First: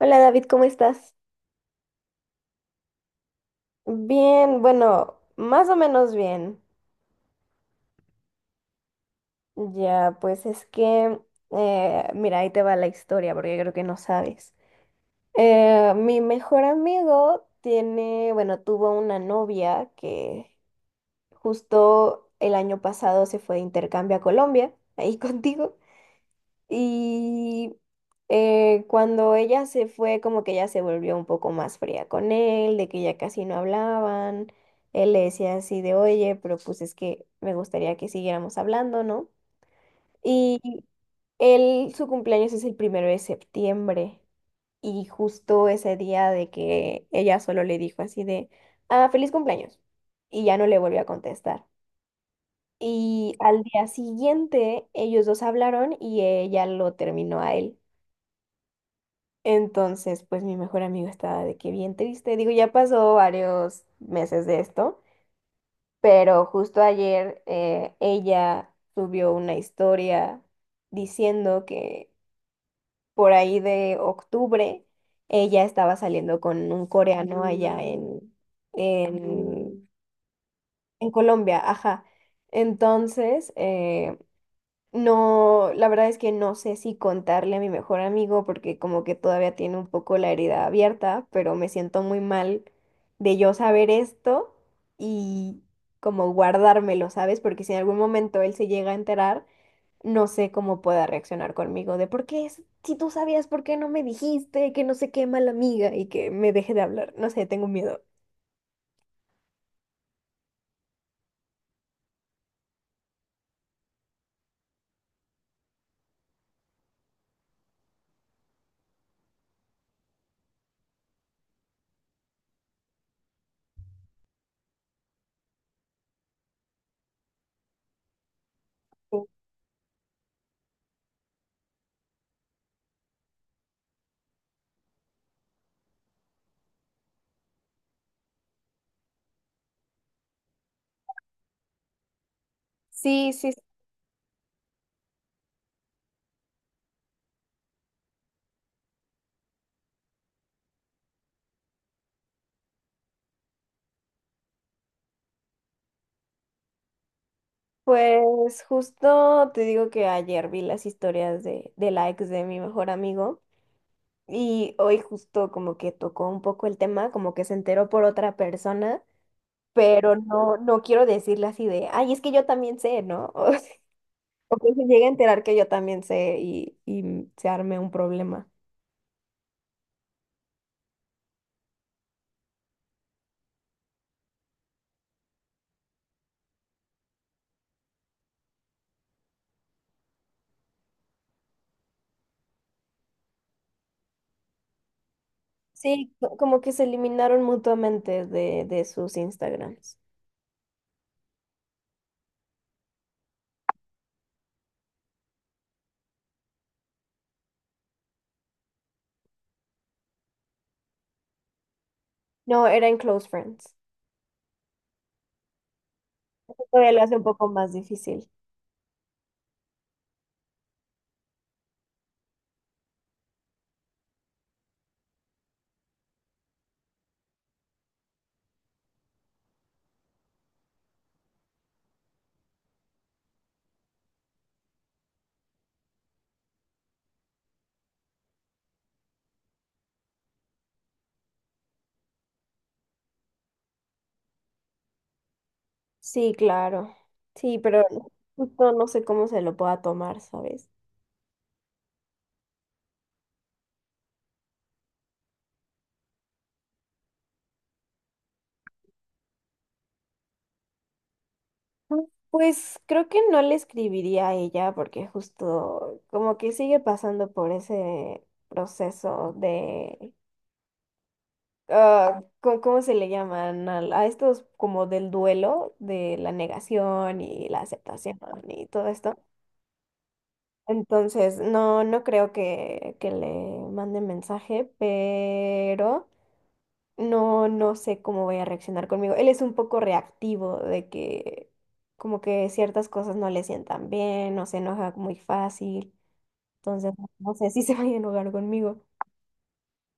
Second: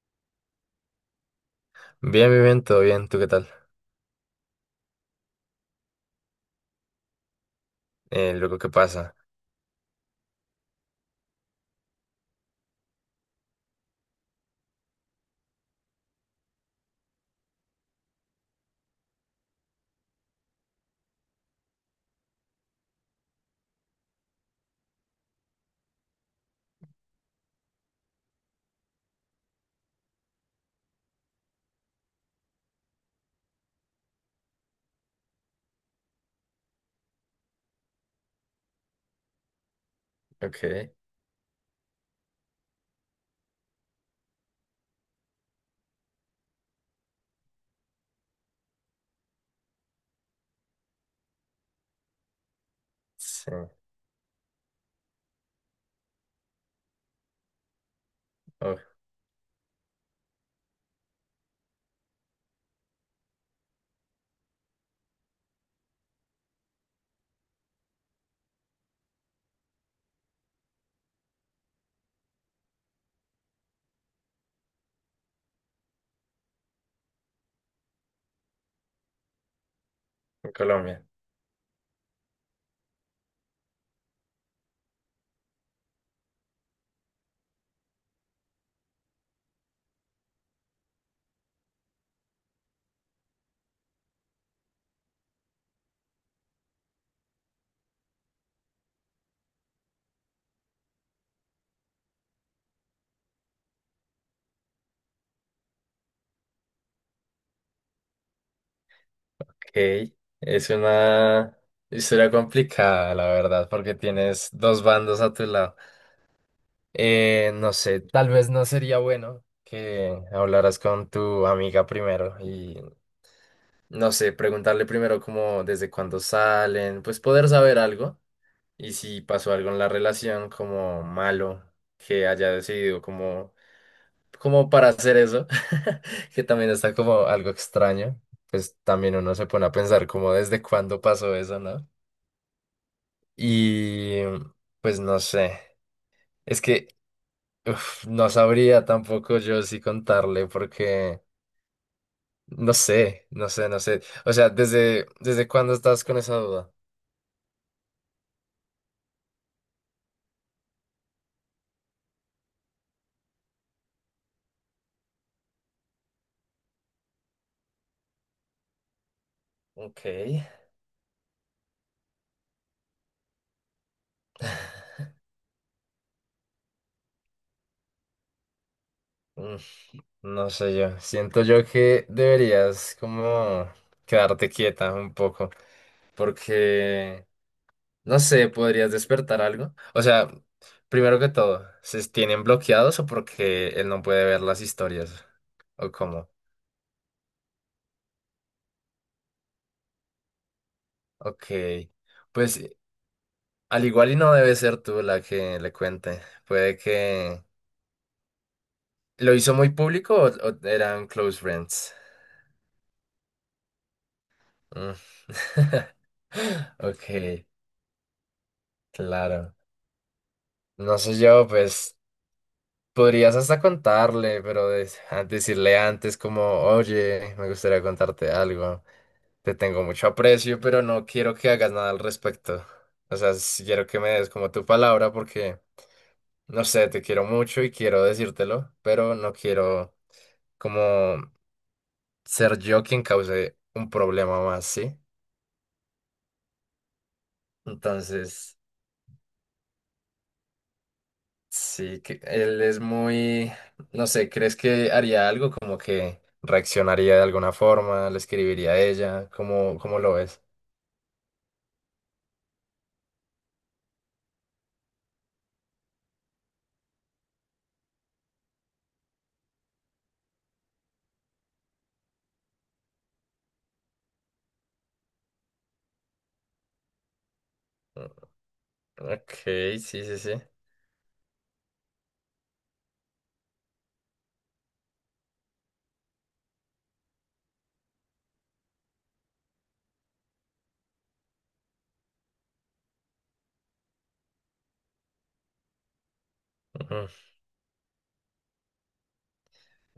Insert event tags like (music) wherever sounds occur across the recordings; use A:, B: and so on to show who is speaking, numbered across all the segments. A: Hola David, ¿cómo estás?
B: Bien, bien, bien, todo bien. ¿Tú qué tal?
A: Bien, bueno, más o menos bien.
B: Luego, ¿qué pasa?
A: Ya, pues es que, mira, ahí te va la historia porque creo que no sabes. Mi mejor amigo tiene, bueno, tuvo una novia que justo el año pasado se fue de intercambio a Colombia, ahí (laughs) contigo. Y cuando ella se fue, como que ella se volvió un poco más fría con él, de que ya casi no hablaban. Él le decía así de, oye, pero pues es que me gustaría que siguiéramos hablando, ¿no? Y
B: Ok,
A: él, su cumpleaños es el primero de septiembre. Y justo ese día de que ella solo le dijo así de, ah, feliz cumpleaños. Y ya no le volvió a contestar. Y
B: sí.
A: al día siguiente ellos dos hablaron y ella lo terminó a él.
B: Oh,
A: Entonces, pues mi mejor amigo estaba de que bien triste. Digo, ya pasó varios meses de esto, pero justo ayer ella subió una historia diciendo que por ahí de octubre ella estaba saliendo con un coreano allá en,
B: en Colombia.
A: en Colombia, ajá. Entonces, no, la verdad es que no sé si contarle a mi mejor amigo porque como que todavía tiene un poco la herida abierta, pero me siento muy mal de yo saber esto y como guardármelo, ¿sabes? Porque si en algún momento él se llega a enterar, no sé cómo pueda reaccionar conmigo de por qué, si tú sabías, ¿por qué no me dijiste? Que no sé qué mala amiga y que me deje de hablar. No sé, tengo miedo.
B: Ok. Es una historia complicada, la verdad, porque tienes dos bandos a tu lado. No sé, tal vez no sería bueno que hablaras con tu amiga primero y, no sé, preguntarle primero como desde cuándo salen, pues poder saber algo y si pasó algo en la relación como malo, que haya decidido como para hacer eso, (laughs) que también está como algo extraño, pues también uno se pone a pensar como desde cuándo pasó eso, ¿no?
A: Sí, sí,
B: Y pues no sé, es que uf, no sabría tampoco yo si contarle porque no sé, no sé, no sé. O sea, ¿desde cuándo estás con esa duda?
A: pues justo te digo que ayer vi las historias de la ex de mi mejor amigo. Y hoy justo como que tocó un poco el tema, como que se enteró por otra persona,
B: Ok,
A: pero no, no quiero decirle así de, ay, es que yo también sé, ¿no? (laughs) O sea, o que se llegue a enterar que yo también sé y se arme un problema.
B: mm, no sé yo, siento yo que deberías como quedarte quieta un poco porque. No sé, ¿podrías despertar algo? O sea, primero que todo, ¿se tienen bloqueados o porque él no puede ver las historias? ¿O
A: Sí,
B: cómo?
A: como que se eliminaron mutuamente de sus Instagrams.
B: Ok. Pues al igual y no debe ser tú la que le cuente. Puede que. ¿Lo hizo muy público o eran Close Friends?
A: No, era en Close Friends.
B: Mm. (laughs)
A: Todavía lo hace un
B: Ok,
A: poco más difícil.
B: claro. No sé yo, pues, podrías hasta contarle, pero decirle antes como, oye, me gustaría contarte algo. Te tengo mucho aprecio, pero no quiero que hagas nada al respecto. O sea, sí quiero que me des como tu palabra porque, no sé, te quiero mucho y quiero decírtelo, pero no quiero como ser yo quien cause un problema más, ¿sí?
A: Sí, claro. Sí, pero
B: Entonces.
A: justo no sé cómo se lo pueda tomar, ¿sabes?
B: Sí, que él es muy, no sé, ¿crees que haría algo como que reaccionaría de alguna forma, le escribiría a ella? ¿Cómo lo ves?
A: Pues creo que no le escribiría a ella porque justo como que sigue pasando por ese proceso de, ah, ¿cómo se le llaman? A, estos como del duelo, de la negación y la aceptación y todo esto.
B: Ok, sí, sí, sí.
A: Entonces, no, no creo que le mande mensaje, pero no, no sé cómo vaya a reaccionar conmigo. Él es un poco reactivo de que como que ciertas cosas no le sientan bien, no se enoja muy fácil. Entonces,
B: Ujú.
A: no sé si (laughs) se vaya a enojar conmigo.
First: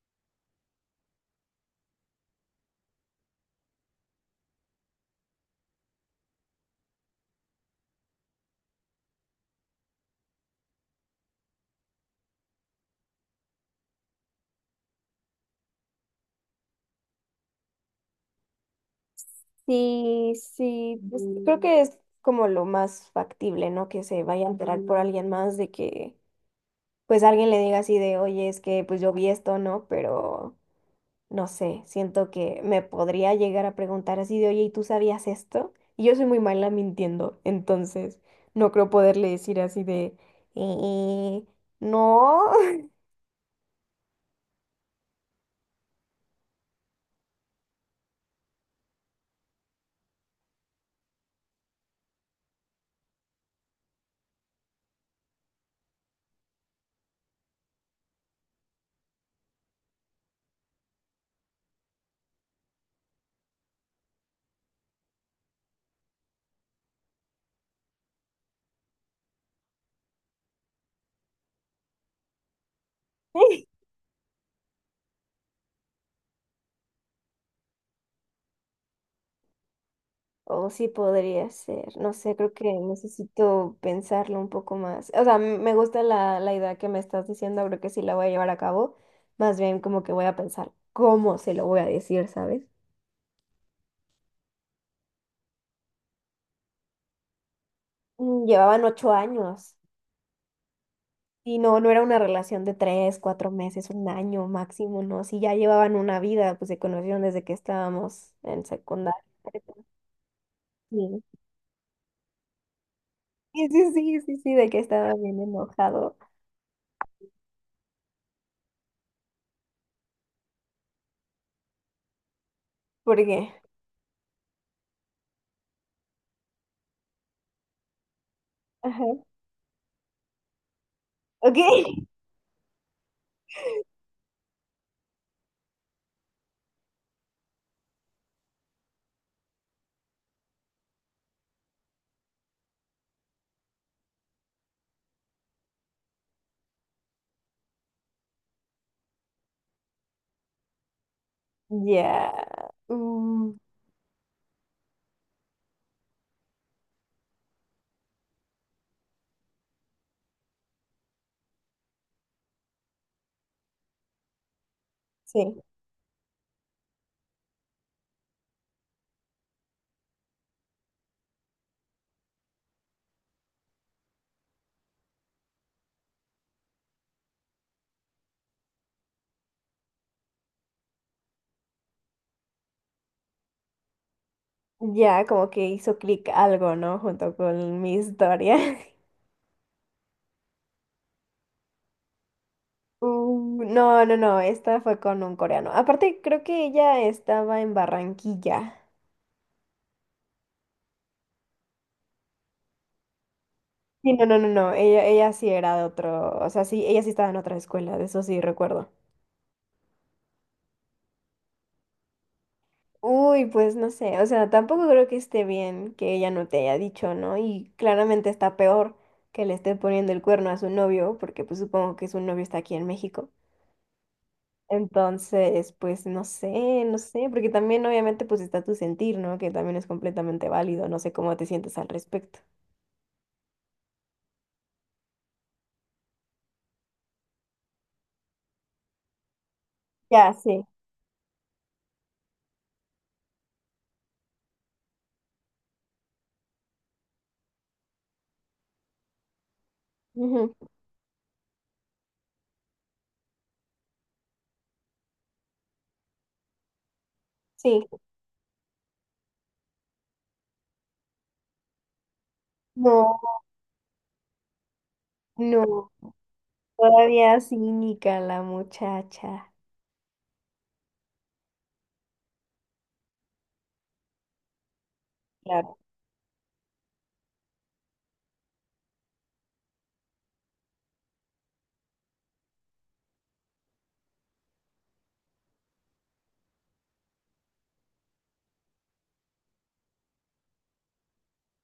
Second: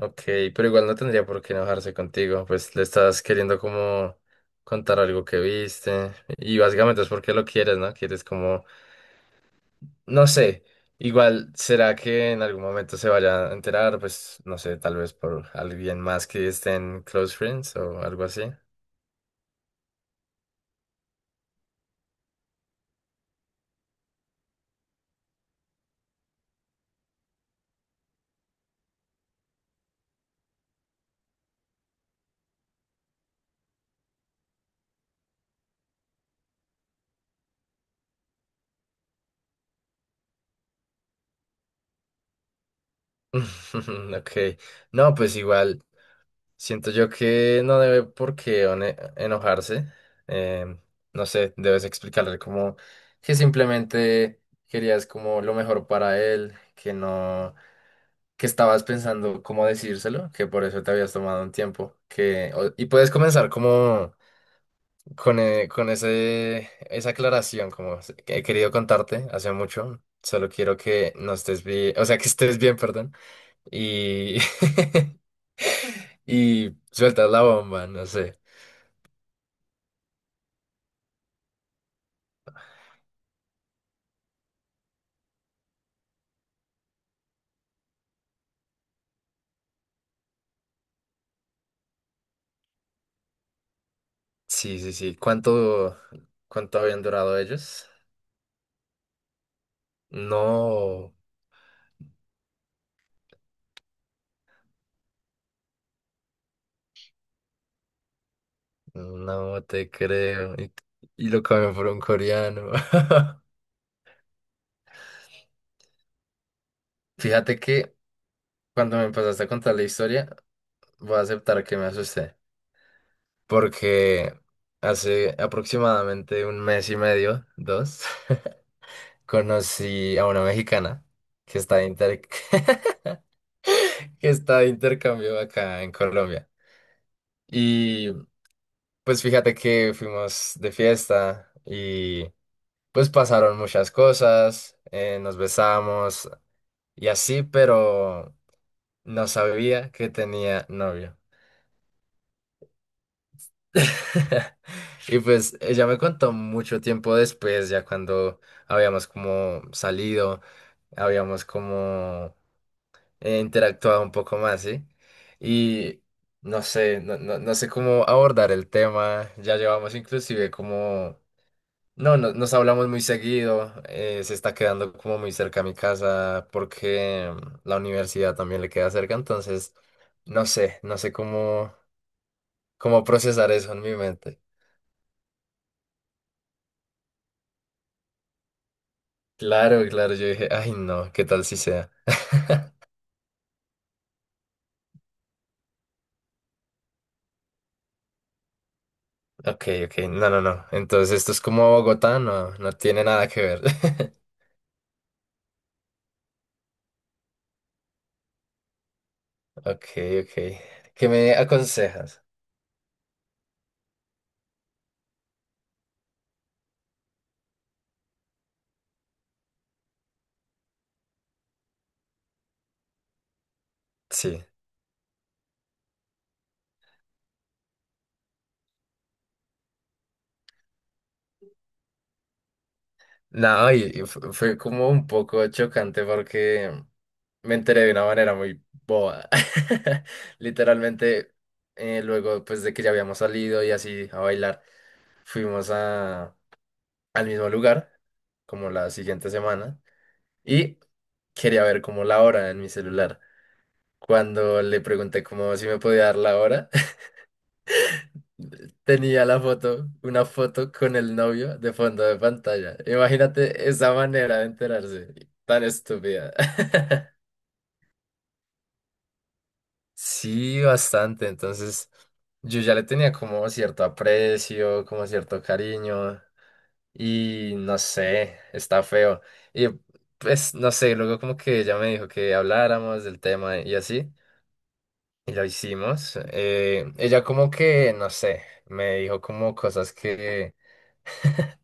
B: Ok, pero igual no tendría por qué enojarse contigo, pues le estás queriendo como contar algo que viste y básicamente es porque lo quieres, ¿no? Quieres como, no sé, igual será que en algún momento se vaya a enterar, pues no sé, tal vez por alguien más que esté en Close Friends o algo así.
A: Sí, sí, pues creo que es como lo más factible, ¿no? Que se vaya a enterar por alguien más de que pues alguien le diga así de, oye, es que pues yo vi esto, ¿no? Pero no sé, siento que me podría llegar a preguntar así de, oye, ¿y tú sabías esto? Y yo soy muy mala mintiendo, entonces no creo poderle decir así de, "Eh, no".
B: (laughs) Ok, no, pues igual, siento yo que no debe por qué enojarse, em, no sé, debes explicarle como que simplemente querías como lo mejor para él, que no, que estabas pensando cómo decírselo, que por eso te habías tomado un tiempo, que, y puedes comenzar como con esa aclaración, como "He querido contarte hace mucho, solo quiero que no estés bien, o sea, que estés bien, perdón.
A: (laughs)
B: Y (laughs) y sueltas la bomba, no sé.
A: O sí podría ser, no sé, creo que necesito pensarlo un poco más. O sea, me gusta la idea que me estás diciendo, creo que sí la voy a llevar a cabo. Más bien como que voy a pensar cómo se lo voy a decir, ¿sabes?
B: Sí, sí, sí. ¿Cuánto habían durado ellos?
A: Llevaban 8 años.
B: No,
A: Y no, no era una relación de 3, 4 meses, un año máximo, ¿no? Si ya llevaban una vida, pues se conocieron desde que estábamos en secundaria.
B: no te creo. Y,
A: Sí,
B: y lo cambió por un coreano. (laughs)
A: sí, sí, sí, sí, sí, de que estaba bien enojado.
B: Fíjate que cuando me empezaste a contar la historia, voy a aceptar que me asusté.
A: ¿Por qué?
B: Porque hace aproximadamente un mes y medio, dos,
A: Ajá.
B: (laughs) conocí a una mexicana
A: Ok.
B: que está de
A: (laughs)
B: (laughs) que está de intercambio acá en Colombia. Y pues fíjate que fuimos de fiesta y pues pasaron muchas cosas, nos besamos y así, pero no sabía que tenía novio.
A: Ya. Mm,
B: (laughs) Y pues ella me contó mucho tiempo después, ya cuando habíamos como salido, habíamos como interactuado un poco más, ¿sí?
A: sí.
B: Y no sé, no, no, no sé cómo abordar el tema, ya llevamos inclusive como no, nos hablamos muy seguido. Se está quedando como muy cerca a mi casa porque la universidad también le queda cerca. Entonces, no sé, no sé cómo procesar eso en mi mente.
A: Ya como que hizo clic algo, ¿no? Junto con mi historia. (laughs)
B: Claro, claro, yo dije, ay, no, ¿qué tal si sea? (laughs)
A: Mm, no, no, no. Esta fue con un coreano. Aparte, creo que ella estaba en Barranquilla.
B: Ok, ok, no, no, no. Entonces, esto es como Bogotá, no, no tiene nada que ver.
A: Sí,
B: (laughs)
A: no, no, no, no. Ella sí era de otro, o sea, sí, ella sí estaba en otra escuela, de eso sí recuerdo.
B: Ok, ok. ¿Qué me aconsejas?
A: Uy, pues no sé, o sea, tampoco creo que esté bien que ella no te haya dicho, ¿no? Y claramente está peor que le esté poniendo el cuerno a su novio, porque pues supongo que su novio está aquí en México.
B: Sí.
A: Entonces, pues no sé, no sé, porque también obviamente pues está tu sentir, ¿no? Que también es completamente válido, no sé cómo te sientes al respecto.
B: No, y fue como un poco chocante porque me enteré de una manera muy boba. (laughs)
A: Ya, sí.
B: Literalmente, luego pues de que ya habíamos salido y así a bailar, fuimos al mismo lugar, como la siguiente semana,
A: Ujú,
B: y quería ver como la hora en mi celular. Cuando le pregunté como si me podía dar la hora,
A: sí.
B: tenía la foto, una foto con el novio de fondo de pantalla.
A: No,
B: Imagínate esa manera de enterarse, tan
A: no,
B: estúpida. (laughs)
A: todavía cínica la muchacha.
B: Sí, bastante. Entonces, yo ya le tenía como cierto aprecio, como cierto
A: Claro,
B: cariño, y no sé, está feo. Y pues, no sé, luego como que ella me dijo que habláramos del tema y así, y lo hicimos. Ella como que, no sé, me dijo como cosas que (laughs)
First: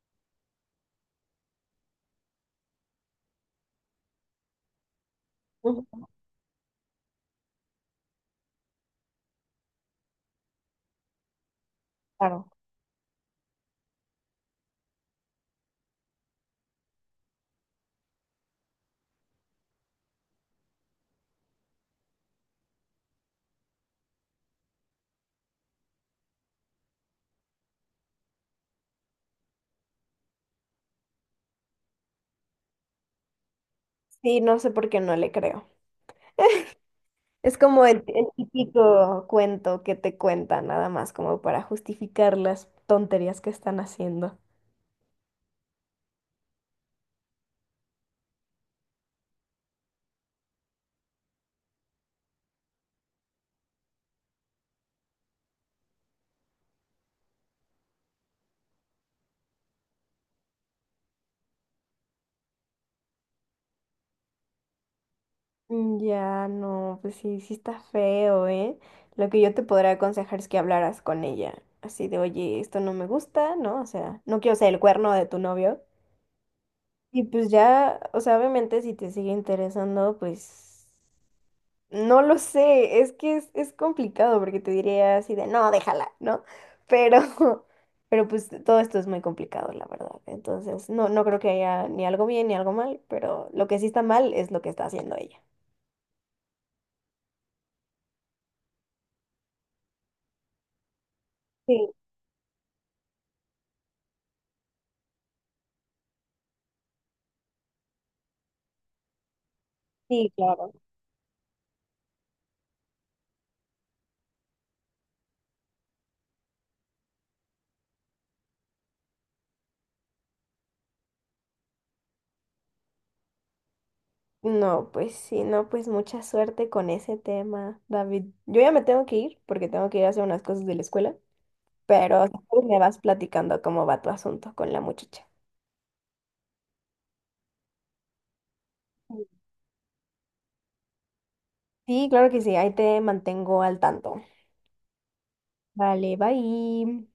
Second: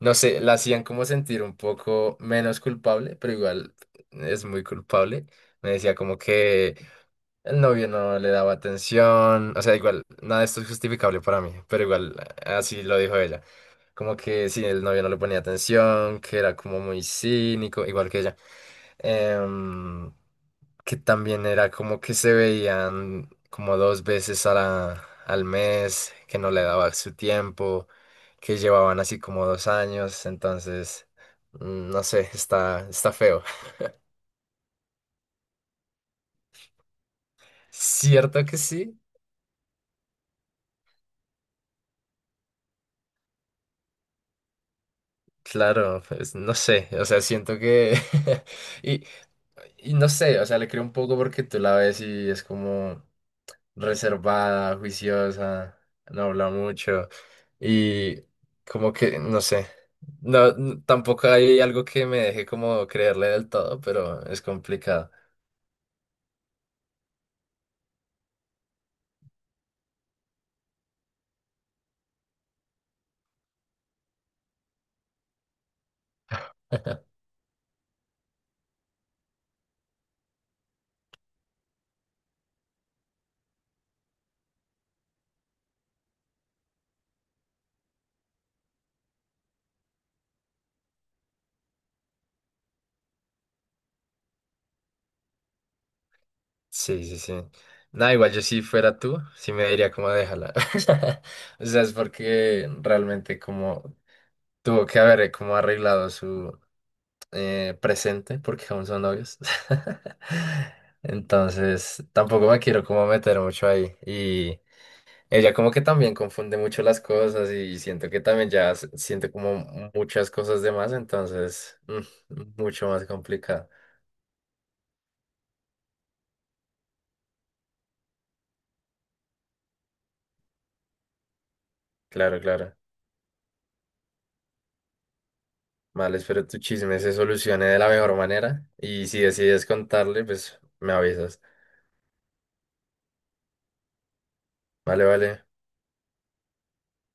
B: no sé, la hacían como sentir un poco menos culpable, pero igual es muy culpable. Me decía
A: ujú,
B: como que el novio no le daba atención, o sea, igual, nada de esto es justificable para mí, pero igual,
A: claro.
B: así lo dijo ella. Como que sí, el novio no le ponía atención, que era como muy cínico, igual que ella. Em, que también era como que se veían como 2 veces al mes, que no le daba su tiempo, que llevaban así como 2 años, entonces, no sé, está feo. (laughs)
A: Sí, no sé por qué no le creo. Es como el
B: Cierto que sí,
A: típico cuento que te cuentan, nada más como para justificar las tonterías que están haciendo.
B: claro, pues no sé, o sea, siento que. (laughs) y, y no sé, o sea, le creo un poco porque tú la ves y es como reservada, juiciosa, no habla mucho y como que, no sé, no, tampoco hay algo que me deje como creerle del todo, pero es complicado.
A: Mm, ya, no, pues sí, sí está feo, ¿eh? Lo que yo te podría aconsejar es que hablaras con ella, así de, oye, esto no me gusta, ¿no? O sea, no quiero ser el cuerno de tu novio. Y
B: (laughs)
A: pues ya, o sea, obviamente si te sigue interesando, pues no lo sé, es que es complicado porque te diría así de, no, déjala, ¿no? Pero, (laughs) pero pues todo esto es muy complicado, la verdad. Entonces, no, no creo que haya ni algo bien ni algo mal, pero lo que sí está mal es lo que está haciendo ella.
B: Sí, sí, sí. Nada, igual yo si fuera tú, sí me diría como déjala. (laughs) O sea, es
A: Sí,
B: porque realmente como tuvo que haber como arreglado su, presente porque aún son novios. (laughs)
A: sí, claro.
B: Entonces, tampoco me quiero como meter mucho ahí. Y ella como que también confunde mucho las cosas y siento que también ya siente como muchas cosas de más, entonces, mucho más complicado.
A: No, pues sí, no, pues mucha suerte con ese tema, David. Yo ya me tengo que ir porque tengo que ir a hacer unas cosas de la escuela. Pero si
B: Claro,
A: quieres
B: claro.
A: me vas platicando cómo va tu asunto con la muchacha.
B: Vale, espero tu chisme se solucione de la mejor manera y si decides contarle, pues me avisas.
A: Sí, claro que sí, ahí te mantengo al tanto.
B: Vale, vale.
A: Vale, bye.